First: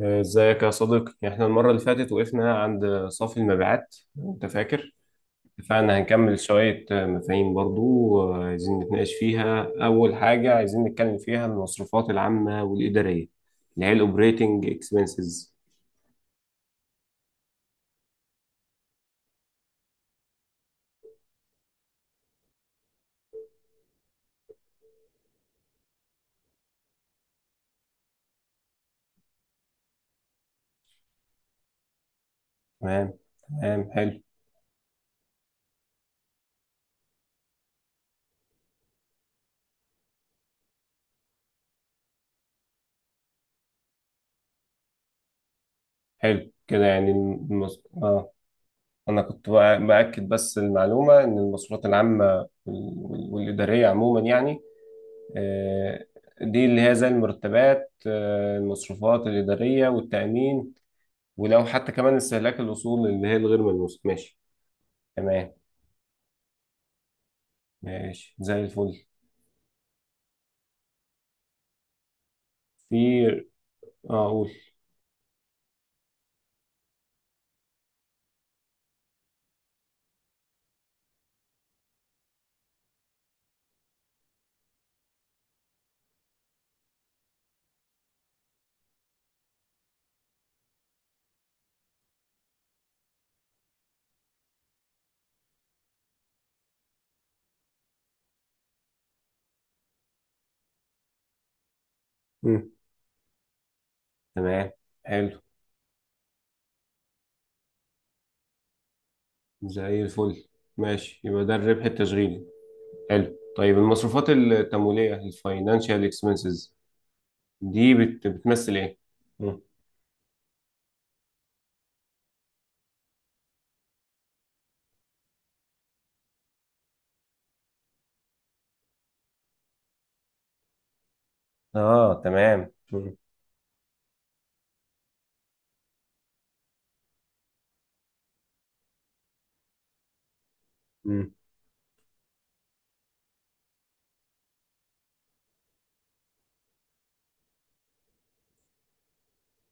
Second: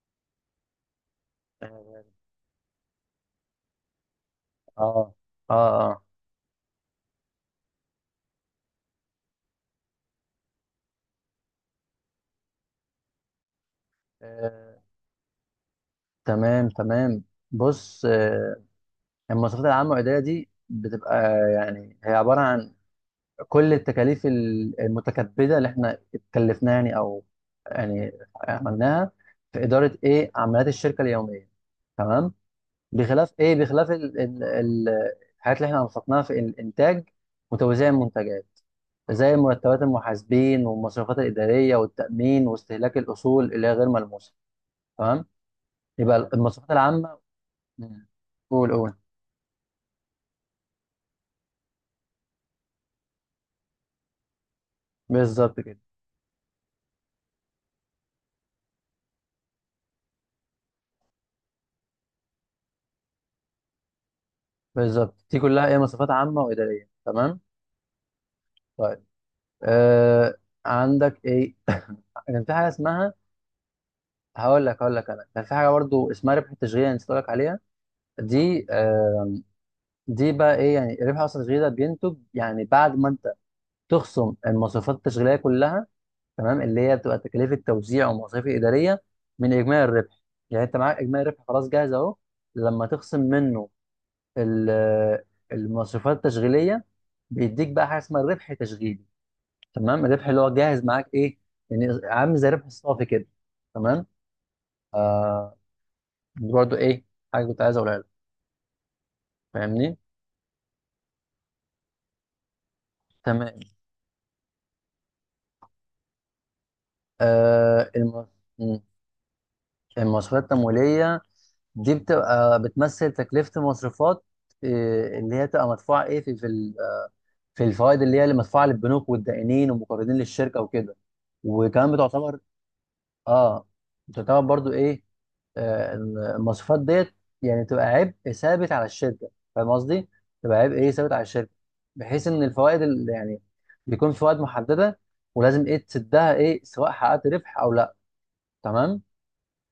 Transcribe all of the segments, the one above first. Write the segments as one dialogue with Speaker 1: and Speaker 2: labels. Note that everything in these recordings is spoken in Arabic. Speaker 1: ازيك يا صديقي؟ احنا المرة اللي
Speaker 2: اه،
Speaker 1: فاتت وقفنا عند صافي المبيعات، انت فاكر؟
Speaker 2: اه، اه،
Speaker 1: اتفقنا
Speaker 2: آه،
Speaker 1: هنكمل شوية مفاهيم برضو، عايزين نتناقش فيها. اول حاجة عايزين نتكلم فيها المصروفات العامة والإدارية، اللي هي الاوبريتنج
Speaker 2: آه،
Speaker 1: اكسبنسز.
Speaker 2: تمام، تمام. بص، المواصفات العامة والإدارية دي بتبقى يعني هي عبارة عن كل التكاليف المتكبدة اللي احنا اتكلفناها، يعني، أو يعني عملناها في إدارة إيه عمليات الشركة اليومية. تمام.
Speaker 1: تمام،
Speaker 2: بخلاف
Speaker 1: تمام، حلو.
Speaker 2: الحاجات اللي احنا أنفقناها في الإنتاج وتوزيع المنتجات، زي مرتبات المحاسبين والمصروفات الإدارية والتأمين واستهلاك الأصول اللي هي غير ملموسة. تمام، يبقى
Speaker 1: حلو
Speaker 2: المواصفات
Speaker 1: كده، يعني
Speaker 2: العامه.
Speaker 1: المص...
Speaker 2: مم.
Speaker 1: اه
Speaker 2: قول، قول.
Speaker 1: انا كنت بأكد بس المعلومة ان المصروفات العامة والإدارية عموما يعني.
Speaker 2: بالظبط كده.
Speaker 1: آه، دي اللي هي زي المرتبات، المصروفات الإدارية والتأمين. ولو حتى كمان استهلاك الأصول اللي هي الغير ملموسة، ماشي.
Speaker 2: بالظبط، دي
Speaker 1: تمام،
Speaker 2: كلها ايه؟ مواصفات عامه واداريه. تمام.
Speaker 1: ماشي زي الفل.
Speaker 2: طيب، آه، عندك ايه؟ كان في حاجه اسمها،
Speaker 1: في، اه قول.
Speaker 2: هقول لك انا كان في حاجه برضو اسمها ربح التشغيل، انا نسيت اقول لك عليها. دي آه، دي بقى ايه يعني؟ ربح اصلا التشغيل ده بينتج يعني بعد ما انت تخصم المواصفات التشغيليه كلها، تمام، اللي هي بتبقى تكاليف التوزيع والمصاريف الاداريه، من اجمالي الربح. يعني انت معاك اجمالي الربح خلاص جاهز اهو، لما تخصم منه ال- المصروفات التشغيليه، بيديك بقى حاجه اسمها الربح التشغيلي. تمام، الربح اللي هو جاهز معاك ايه، يعني عامل زي الربح
Speaker 1: مم.
Speaker 2: الصافي كده. تمام،
Speaker 1: تمام، حلو
Speaker 2: دي برضو ايه، حاجه كنت عايز اقولها لك. فاهمني؟
Speaker 1: زي الفل. ماشي، يبقى ده الربح التشغيلي. حلو.
Speaker 2: تمام.
Speaker 1: طيب، المصروفات التمويلية، الفاينانشال اكسبنسز،
Speaker 2: آه
Speaker 1: دي
Speaker 2: الم...
Speaker 1: بتمثل
Speaker 2: مم.
Speaker 1: ايه؟ مم.
Speaker 2: المصروفات التمويليه دي بتبقى بتمثل تكلفه المصروفات، إيه اللي هي تبقى مدفوعه ايه في في الفوائد، اللي هي اللي مدفوعه للبنوك والدائنين والمقرضين للشركه وكده. وكمان
Speaker 1: اه،
Speaker 2: بتعتبر،
Speaker 1: تمام. مم.
Speaker 2: اه، بتعتبر برضو ايه، آه، المواصفات ديت يعني تبقى عبء ثابت على الشركه، فاهم قصدي؟ تبقى عبء ايه ثابت على
Speaker 1: مم.
Speaker 2: الشركه، بحيث ان الفوائد اللي يعني بيكون في فوائد محدده، ولازم ايه تسدها ايه سواء حققت ربح او لا، تمام؟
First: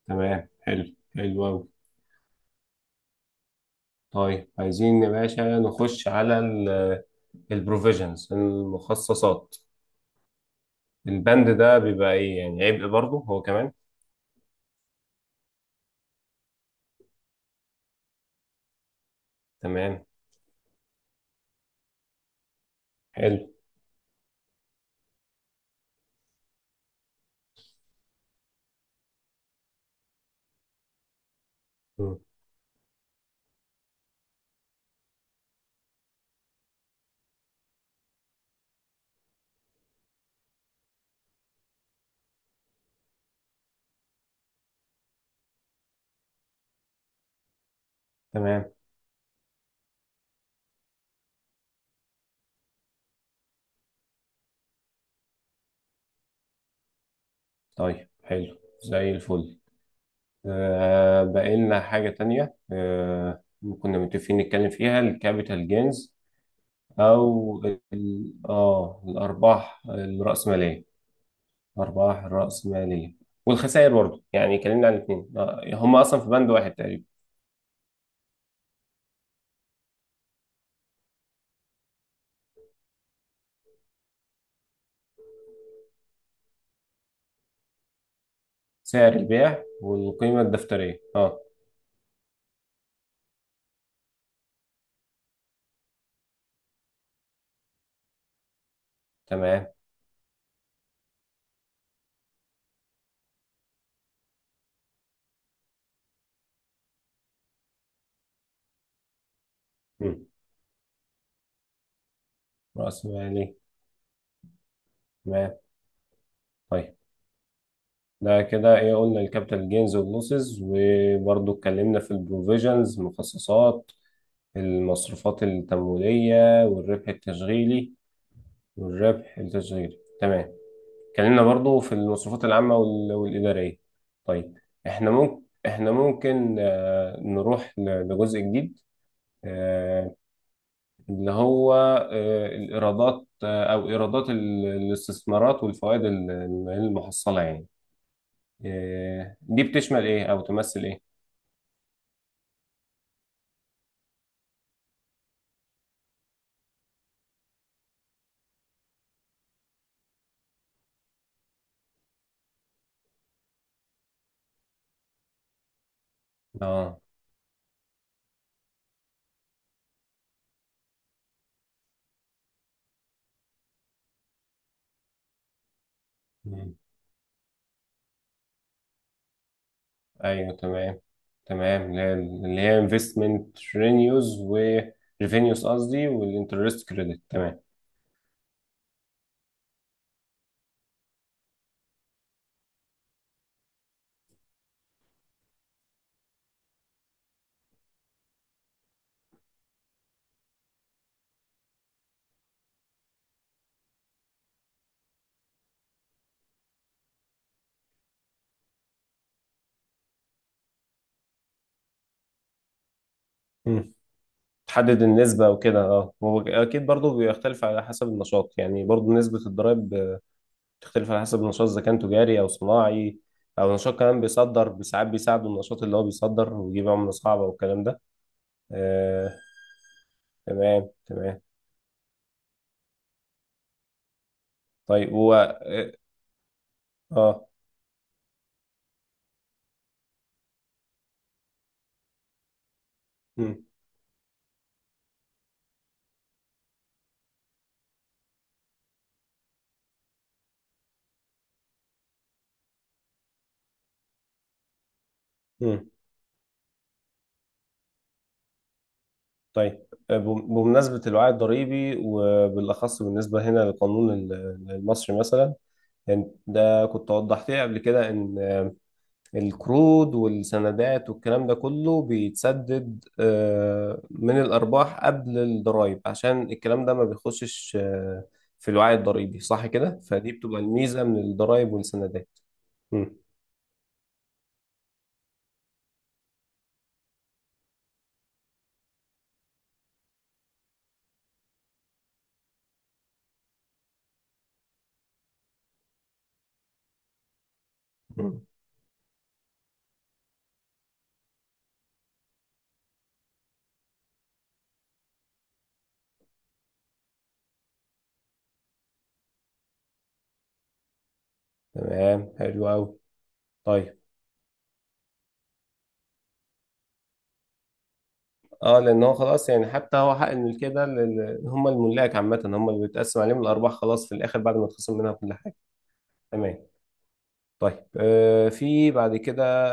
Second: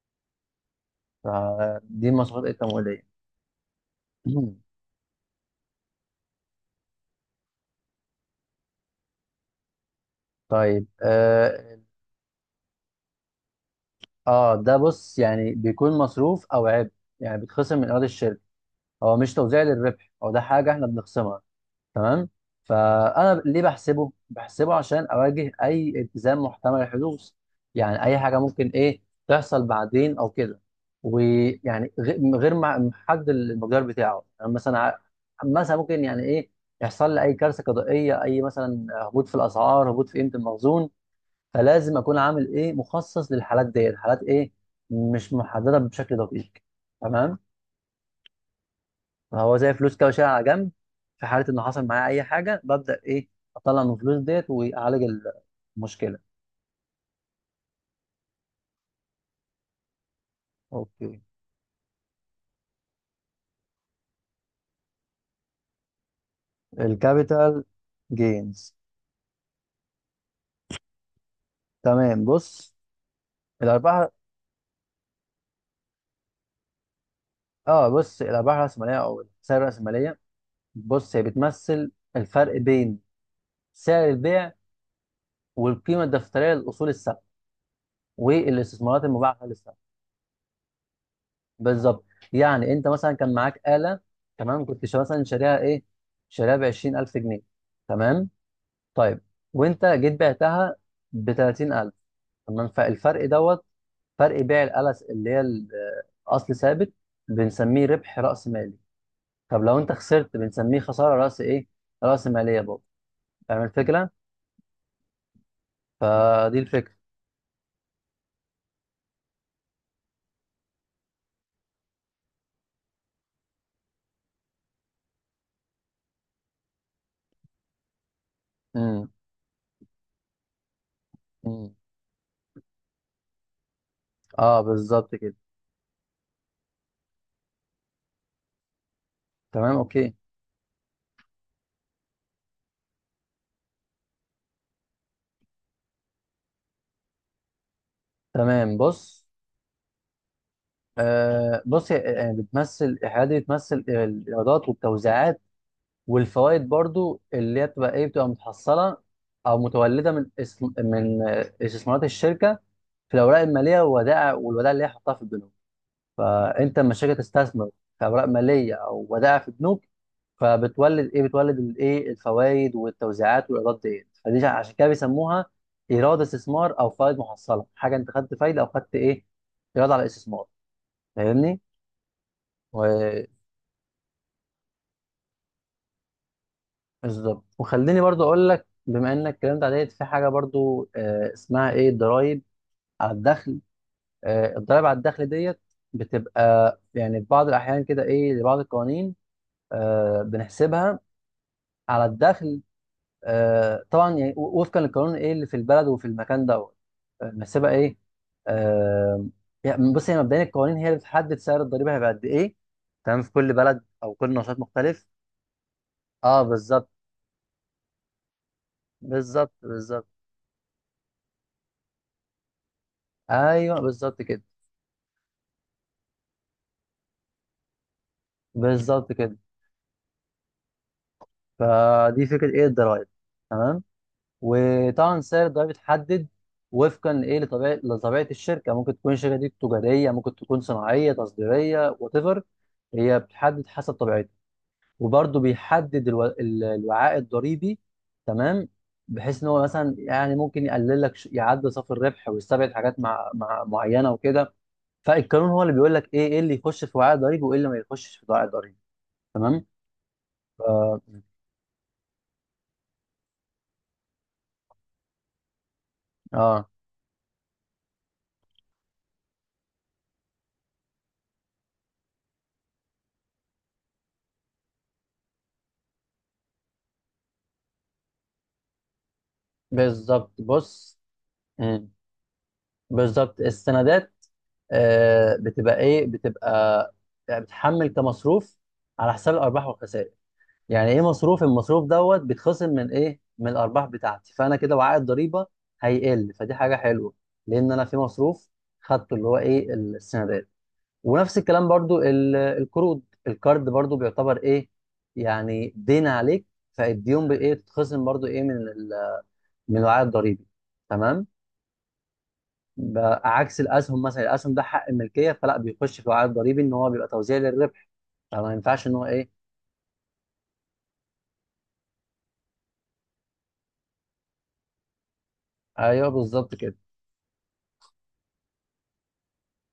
Speaker 1: تمام، حلو حلو أوي.
Speaker 2: فدي المواصفات ايه التمويليه.
Speaker 1: طيب، عايزين يا باشا نخش على البروفيجنز، المخصصات.
Speaker 2: طيب،
Speaker 1: البند
Speaker 2: اه،
Speaker 1: ده بيبقى ايه، يعني عبء برضه هو كمان؟
Speaker 2: ده بص، يعني بيكون مصروف او عبء، يعني بيتخصم من ايراد الشركه، هو مش توزيع
Speaker 1: تمام،
Speaker 2: للربح، هو ده حاجه احنا بنخصمها. تمام. فانا
Speaker 1: حلو.
Speaker 2: ليه بحسبه عشان اواجه اي التزام محتمل الحدوث. يعني اي حاجه ممكن ايه تحصل بعدين او كده، ويعني
Speaker 1: مم.
Speaker 2: غ- غير مع- محدد المقدار بتاعه، يعني مثلا مثلا ممكن يعني ايه يحصل لي اي كارثه قضائيه، اي مثلا هبوط في الاسعار، هبوط في قيمه المخزون، فلازم اكون عامل ايه مخصص للحالات ديت، حالات ايه مش محدده بشكل دقيق. تمام.
Speaker 1: تمام.
Speaker 2: هو زي فلوس كده وشيلها على جنب، في حاله انه حصل معايا اي حاجه ببدا ايه اطلع من الفلوس ديت واعالج المشكله.
Speaker 1: طيب، حلو زي الفل.
Speaker 2: اوكي،
Speaker 1: بقى لنا حاجة تانية. كنا متفقين نتكلم فيها الكابيتال جينز، او
Speaker 2: الكابيتال جينز.
Speaker 1: الارباح الرأسمالية. ارباح
Speaker 2: تمام، بص،
Speaker 1: الرأسمالية والخسائر
Speaker 2: الارباح،
Speaker 1: برضه، يعني اتكلمنا عن الاثنين. هم اصلا في بند واحد تقريبا.
Speaker 2: اه بص، الارباح الراسماليه او الخسائر الراسماليه، بص هي بتمثل الفرق بين سعر البيع والقيمه الدفتريه للاصول الثابته والاستثمارات
Speaker 1: سعر
Speaker 2: المباحه خلال
Speaker 1: البيع
Speaker 2: السنه.
Speaker 1: والقيمة الدفترية، اه.
Speaker 2: بالظبط. يعني انت مثلا كان معاك آلة، تمام، كنت شا- مثلا شاريها ايه، شاريها ب 20000 جنيه، تمام، طيب،
Speaker 1: تمام.
Speaker 2: وانت جيت بعتها ب 30000، تمام. فالفرق دوت، فرق بيع الألس اللي هي أصل ثابت، بنسميه ربح رأس مالي. طب لو انت
Speaker 1: مم.
Speaker 2: خسرت بنسميه خسارة رأس ايه، رأس مالية برضه.
Speaker 1: رأس مالي.
Speaker 2: فاهم الفكرة؟
Speaker 1: تمام.
Speaker 2: فدي الفكرة.
Speaker 1: طيب. ده كده ايه، قلنا الكابيتال جينز واللوسز، وبرضه اتكلمنا في البروفيجنز، مخصصات، المصروفات التمويلية، والربح التشغيلي.
Speaker 2: امم.
Speaker 1: والربح التشغيلي، تمام. اتكلمنا
Speaker 2: مم.
Speaker 1: برضه في المصروفات العامة والإدارية. طيب،
Speaker 2: اه
Speaker 1: احنا
Speaker 2: بالظبط كده.
Speaker 1: ممكن احنا ممكن نروح لجزء جديد
Speaker 2: تمام، اوكي.
Speaker 1: آه، اللي هو الإيرادات، أو إيرادات الاستثمارات، والفوائد المحصلة يعني.
Speaker 2: تمام بص،
Speaker 1: دي بتشمل إيه أو تمثل إيه؟
Speaker 2: آه بص، يعني بتمثل، الحاجات دي بتمثل الايرادات والتوزيعات والفوائد برضو، اللي هي بتبقى ايه، بتبقى متحصله او متولده من استثمارات الشركه في الاوراق الماليه والودائع، اللي هي حطها في البنوك. فانت لما
Speaker 1: آه.
Speaker 2: الشركه تستثمر في اوراق ماليه او ودائع في بنوك، فبتولد ايه، بتولد الايه، الفوائد والتوزيعات والايرادات ديت. عشان كده بيسموها ايراد
Speaker 1: مم.
Speaker 2: استثمار او فوائد محصله، حاجه انت خدت فايده او خدت ايه، ايراد على الاستثمار.
Speaker 1: أيوه، تمام. تمام، اللي هي
Speaker 2: فاهمني؟
Speaker 1: investment revenues و revenues، قصدي والinterest credit.
Speaker 2: بالظبط.
Speaker 1: تمام.
Speaker 2: وخليني برضو اقول لك، بما انك الكلام ده عليت، في حاجه برضو اسمها ايه الضرايب على الدخل. الضرايب على الدخل ديت بتبقى يعني في بعض الاحيان كده ايه لبعض القوانين بنحسبها على الدخل. طبعا يعني وفقا للقانون ايه اللي في البلد وفي المكان دوت، بنحسبها ايه، آه، يعني بص هي مبدئيا القوانين هي اللي بتحدد سعر الضريبه هيبقى قد ايه، تمام، في كل بلد
Speaker 1: مم.
Speaker 2: او كل نشاط
Speaker 1: تحدد
Speaker 2: مختلف.
Speaker 1: النسبة وكده. اه هو
Speaker 2: اه
Speaker 1: أكيد
Speaker 2: بالظبط،
Speaker 1: برضه بيختلف على حسب النشاط، يعني برضه نسبة
Speaker 2: بالظبط، بالظبط.
Speaker 1: الضرايب تختلف على حسب النشاط، اذا كان تجاري او صناعي. او
Speaker 2: ايوه
Speaker 1: نشاط كمان
Speaker 2: بالظبط كده،
Speaker 1: بيصدر، ساعات بيساعده النشاط اللي هو بيصدر ويجيب عملة صعبة والكلام ده.
Speaker 2: بالظبط
Speaker 1: آه،
Speaker 2: كده.
Speaker 1: تمام تمام.
Speaker 2: فدي فكره ايه الضرايب، تمام.
Speaker 1: طيب.
Speaker 2: وطبعا
Speaker 1: هو
Speaker 2: سعر الضرايب
Speaker 1: اه
Speaker 2: بيتحدد وفقا لايه،
Speaker 1: آه،
Speaker 2: لطبيعه الشركه. ممكن تكون الشركه دي تجاريه، ممكن تكون صناعيه، تصديريه، وات ايفر، هي
Speaker 1: مم.
Speaker 2: بتحدد حسب طبيعتها. وبرده بيحدد الوعاء الضريبي. تمام، بحيث ان هو مثلا يعني ممكن يقلل لك يعدل صافي الربح ويستبعد حاجات مع... مع معينه وكده، فالقانون هو اللي
Speaker 1: مم.
Speaker 2: بيقول لك ايه ايه اللي يخش في وعاء ضريبي وايه اللي ما يخشش في وعاء ضريبي. تمام.
Speaker 1: طيب،
Speaker 2: ف...
Speaker 1: بمناسبة الوعي الضريبي، وبالأخص بالنسبة هنا للقانون المصري مثلا. يعني
Speaker 2: اه
Speaker 1: ده كنت وضحت لي قبل كده إن القروض والسندات والكلام ده كله بيتسدد من الأرباح قبل الضرائب، عشان الكلام ده ما بيخشش في الوعي الضريبي، صح كده؟ فدي
Speaker 2: بالظبط،
Speaker 1: بتبقى
Speaker 2: بص،
Speaker 1: الميزة من الضرائب
Speaker 2: مم.
Speaker 1: والسندات. مم.
Speaker 2: بالظبط، السندات بتبقى ايه، بتبقى يعني بتحمل كمصروف على حساب الارباح والخسائر، يعني ايه مصروف، المصروف دوت بيتخصم من ايه، من الارباح بتاعتي، فانا كده وعاء الضريبه هيقل، فدي حاجه حلوه، لان انا في
Speaker 1: مم.
Speaker 2: مصروف خدته اللي هو ايه السندات. ونفس الكلام برضو القروض، القرض برضو بيعتبر ايه، يعني دين عليك، فالديون بايه تتخصم برضو ايه من من الوعاء الضريبي. تمام.
Speaker 1: تمام حلو أوي.
Speaker 2: بقى عكس
Speaker 1: طيب.
Speaker 2: الاسهم مثلا، الاسهم ده حق الملكيه فلا بيخش في وعاء ضريبي، ان هو بيبقى توزيع للربح، فما
Speaker 1: اه،
Speaker 2: ينفعش ان
Speaker 1: لان
Speaker 2: هو
Speaker 1: هو
Speaker 2: ايه.
Speaker 1: خلاص، يعني حتى هو حق الملكيه ده هم الملاك عامه، هم اللي بيتقسم عليهم الارباح خلاص في الاخر، بعد ما تخصم منها كل حاجه.
Speaker 2: ايوه بالظبط
Speaker 1: تمام.
Speaker 2: كده.
Speaker 1: طيب، في بعد كده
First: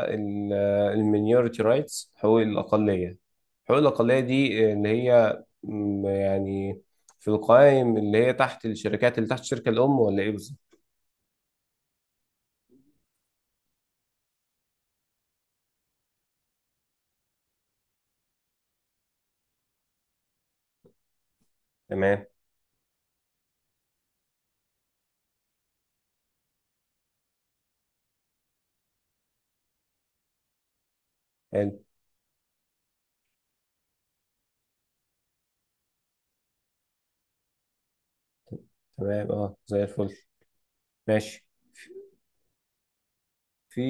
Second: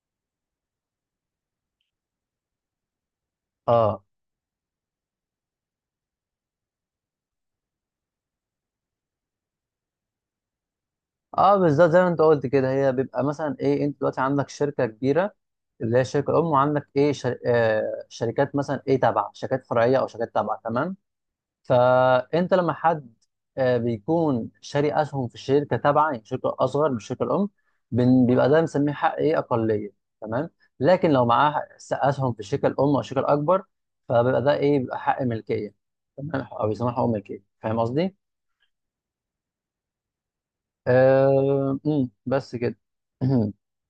Speaker 1: المينيورتي رايتس، حقوق الأقلية حقوق
Speaker 2: اه،
Speaker 1: الأقلية دي اللي هي يعني في القوائم اللي هي تحت الشركات، اللي تحت الشركة الأم، ولا إيه بالظبط؟
Speaker 2: اه بالظبط زي ما انت قلت كده، هي بيبقى مثلا ايه، انت دلوقتي عندك شركه كبيره اللي هي الشركه الام، وعندك ايه شر... آه شركات مثلا ايه تابعه، شركات فرعيه او شركات تابعه، تمام.
Speaker 1: تمام.
Speaker 2: فانت لما حد بيكون شاري اسهم في الشركه تابعه، يعني شركه اصغر من الشركه الام، بيبقى ده بنسميه حق ايه اقليه، تمام. لكن لو معاه
Speaker 1: حلو.
Speaker 2: اسهم في الشركه الام او الشركه الاكبر، فبيبقى ده ايه، بيبقى حق ملكيه، تمام، او بيسموه حق ملكيه. فاهم قصدي؟
Speaker 1: تمام، أه، زي الفل. ماشي.
Speaker 2: آه... أمم، بس كده.
Speaker 1: في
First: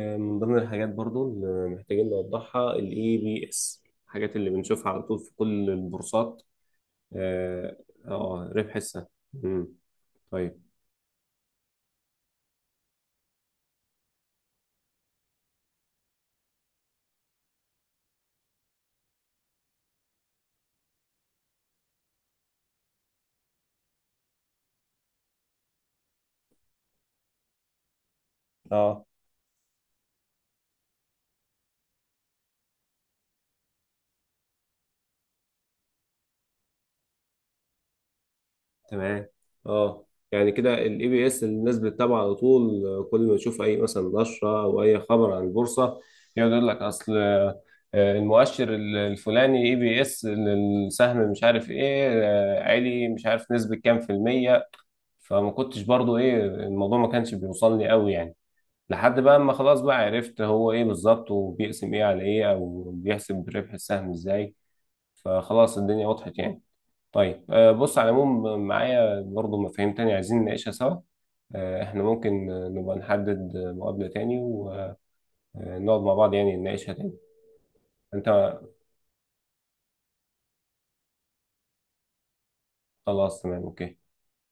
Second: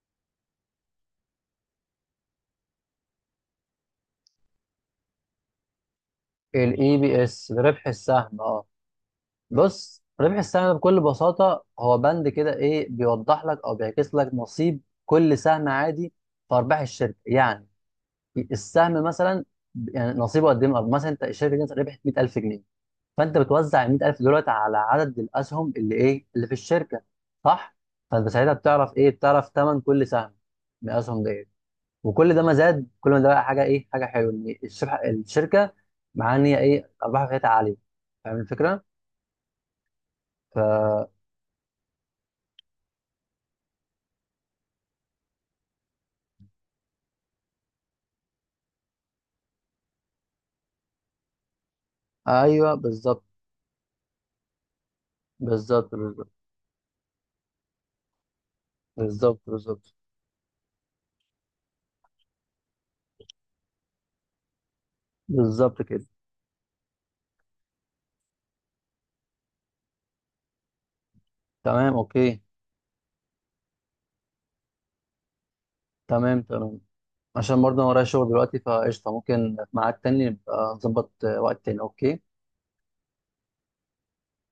Speaker 1: من ضمن الحاجات برضو اللي محتاجين نوضحها ال EBS، الحاجات اللي بنشوفها على طول في كل البورصات.
Speaker 2: الاي بي اس
Speaker 1: أه.
Speaker 2: ربح السهم، اه.
Speaker 1: ربح السهم. مم.
Speaker 2: بص، ربح
Speaker 1: طيب.
Speaker 2: السهم بكل بساطة هو بند كده ايه بيوضح لك او بيعكس لك نصيب كل سهم عادي في ارباح الشركة. يعني السهم مثلا يعني نصيبه قد ايه من الأرباح. مثلا انت الشركة دي ربحت 100000 جنيه، فانت بتوزع ال 100000 دولت على عدد الاسهم اللي ايه اللي في الشركة، صح؟ فانت ساعتها بتعرف
Speaker 1: أه،
Speaker 2: ايه، بتعرف ثمن كل سهم من الاسهم ديت، وكل ده ما زاد كل ما ده بقى حاجة ايه، حاجة حلوة، ان الشركة مع ان هي ايه ارباحها كانت عالية. فاهم الفكرة؟
Speaker 1: تمام. اه، يعني
Speaker 2: ف...
Speaker 1: كده الاي بي اس الناس بتتابعه على طول، كل ما تشوف اي مثلا نشره او اي خبر عن البورصه، يقعد يقول لك اصل المؤشر الفلاني اي بي اس السهم مش عارف ايه،
Speaker 2: ايوه
Speaker 1: عالي،
Speaker 2: بالظبط،
Speaker 1: مش عارف نسبه كام في الميه. فما كنتش
Speaker 2: بالظبط،
Speaker 1: برضو،
Speaker 2: بالظبط،
Speaker 1: ايه، الموضوع ما كانش بيوصلني قوي يعني. لحد بقى
Speaker 2: بالظبط،
Speaker 1: اما خلاص
Speaker 2: بالظبط،
Speaker 1: بقى عرفت هو ايه بالظبط، وبيقسم ايه على ايه، او بيحسب ربح السهم ازاي. فخلاص
Speaker 2: بالظبط كده.
Speaker 1: الدنيا وضحت يعني. طيب، بص على العموم معايا برضو مفاهيم تانية عايزين نناقشها سوا.
Speaker 2: تمام،
Speaker 1: احنا
Speaker 2: اوكي.
Speaker 1: ممكن نبقى نحدد مقابلة تاني ونقعد مع بعض،
Speaker 2: تمام،
Speaker 1: يعني
Speaker 2: تمام،
Speaker 1: نناقشها تاني.
Speaker 2: عشان برضه انا ورايا شغل
Speaker 1: انت
Speaker 2: دلوقتي فقشطه، ممكن في ميعاد تاني نبقى نظبط وقت تاني. اوكي.
Speaker 1: خلاص. تمام اوكي.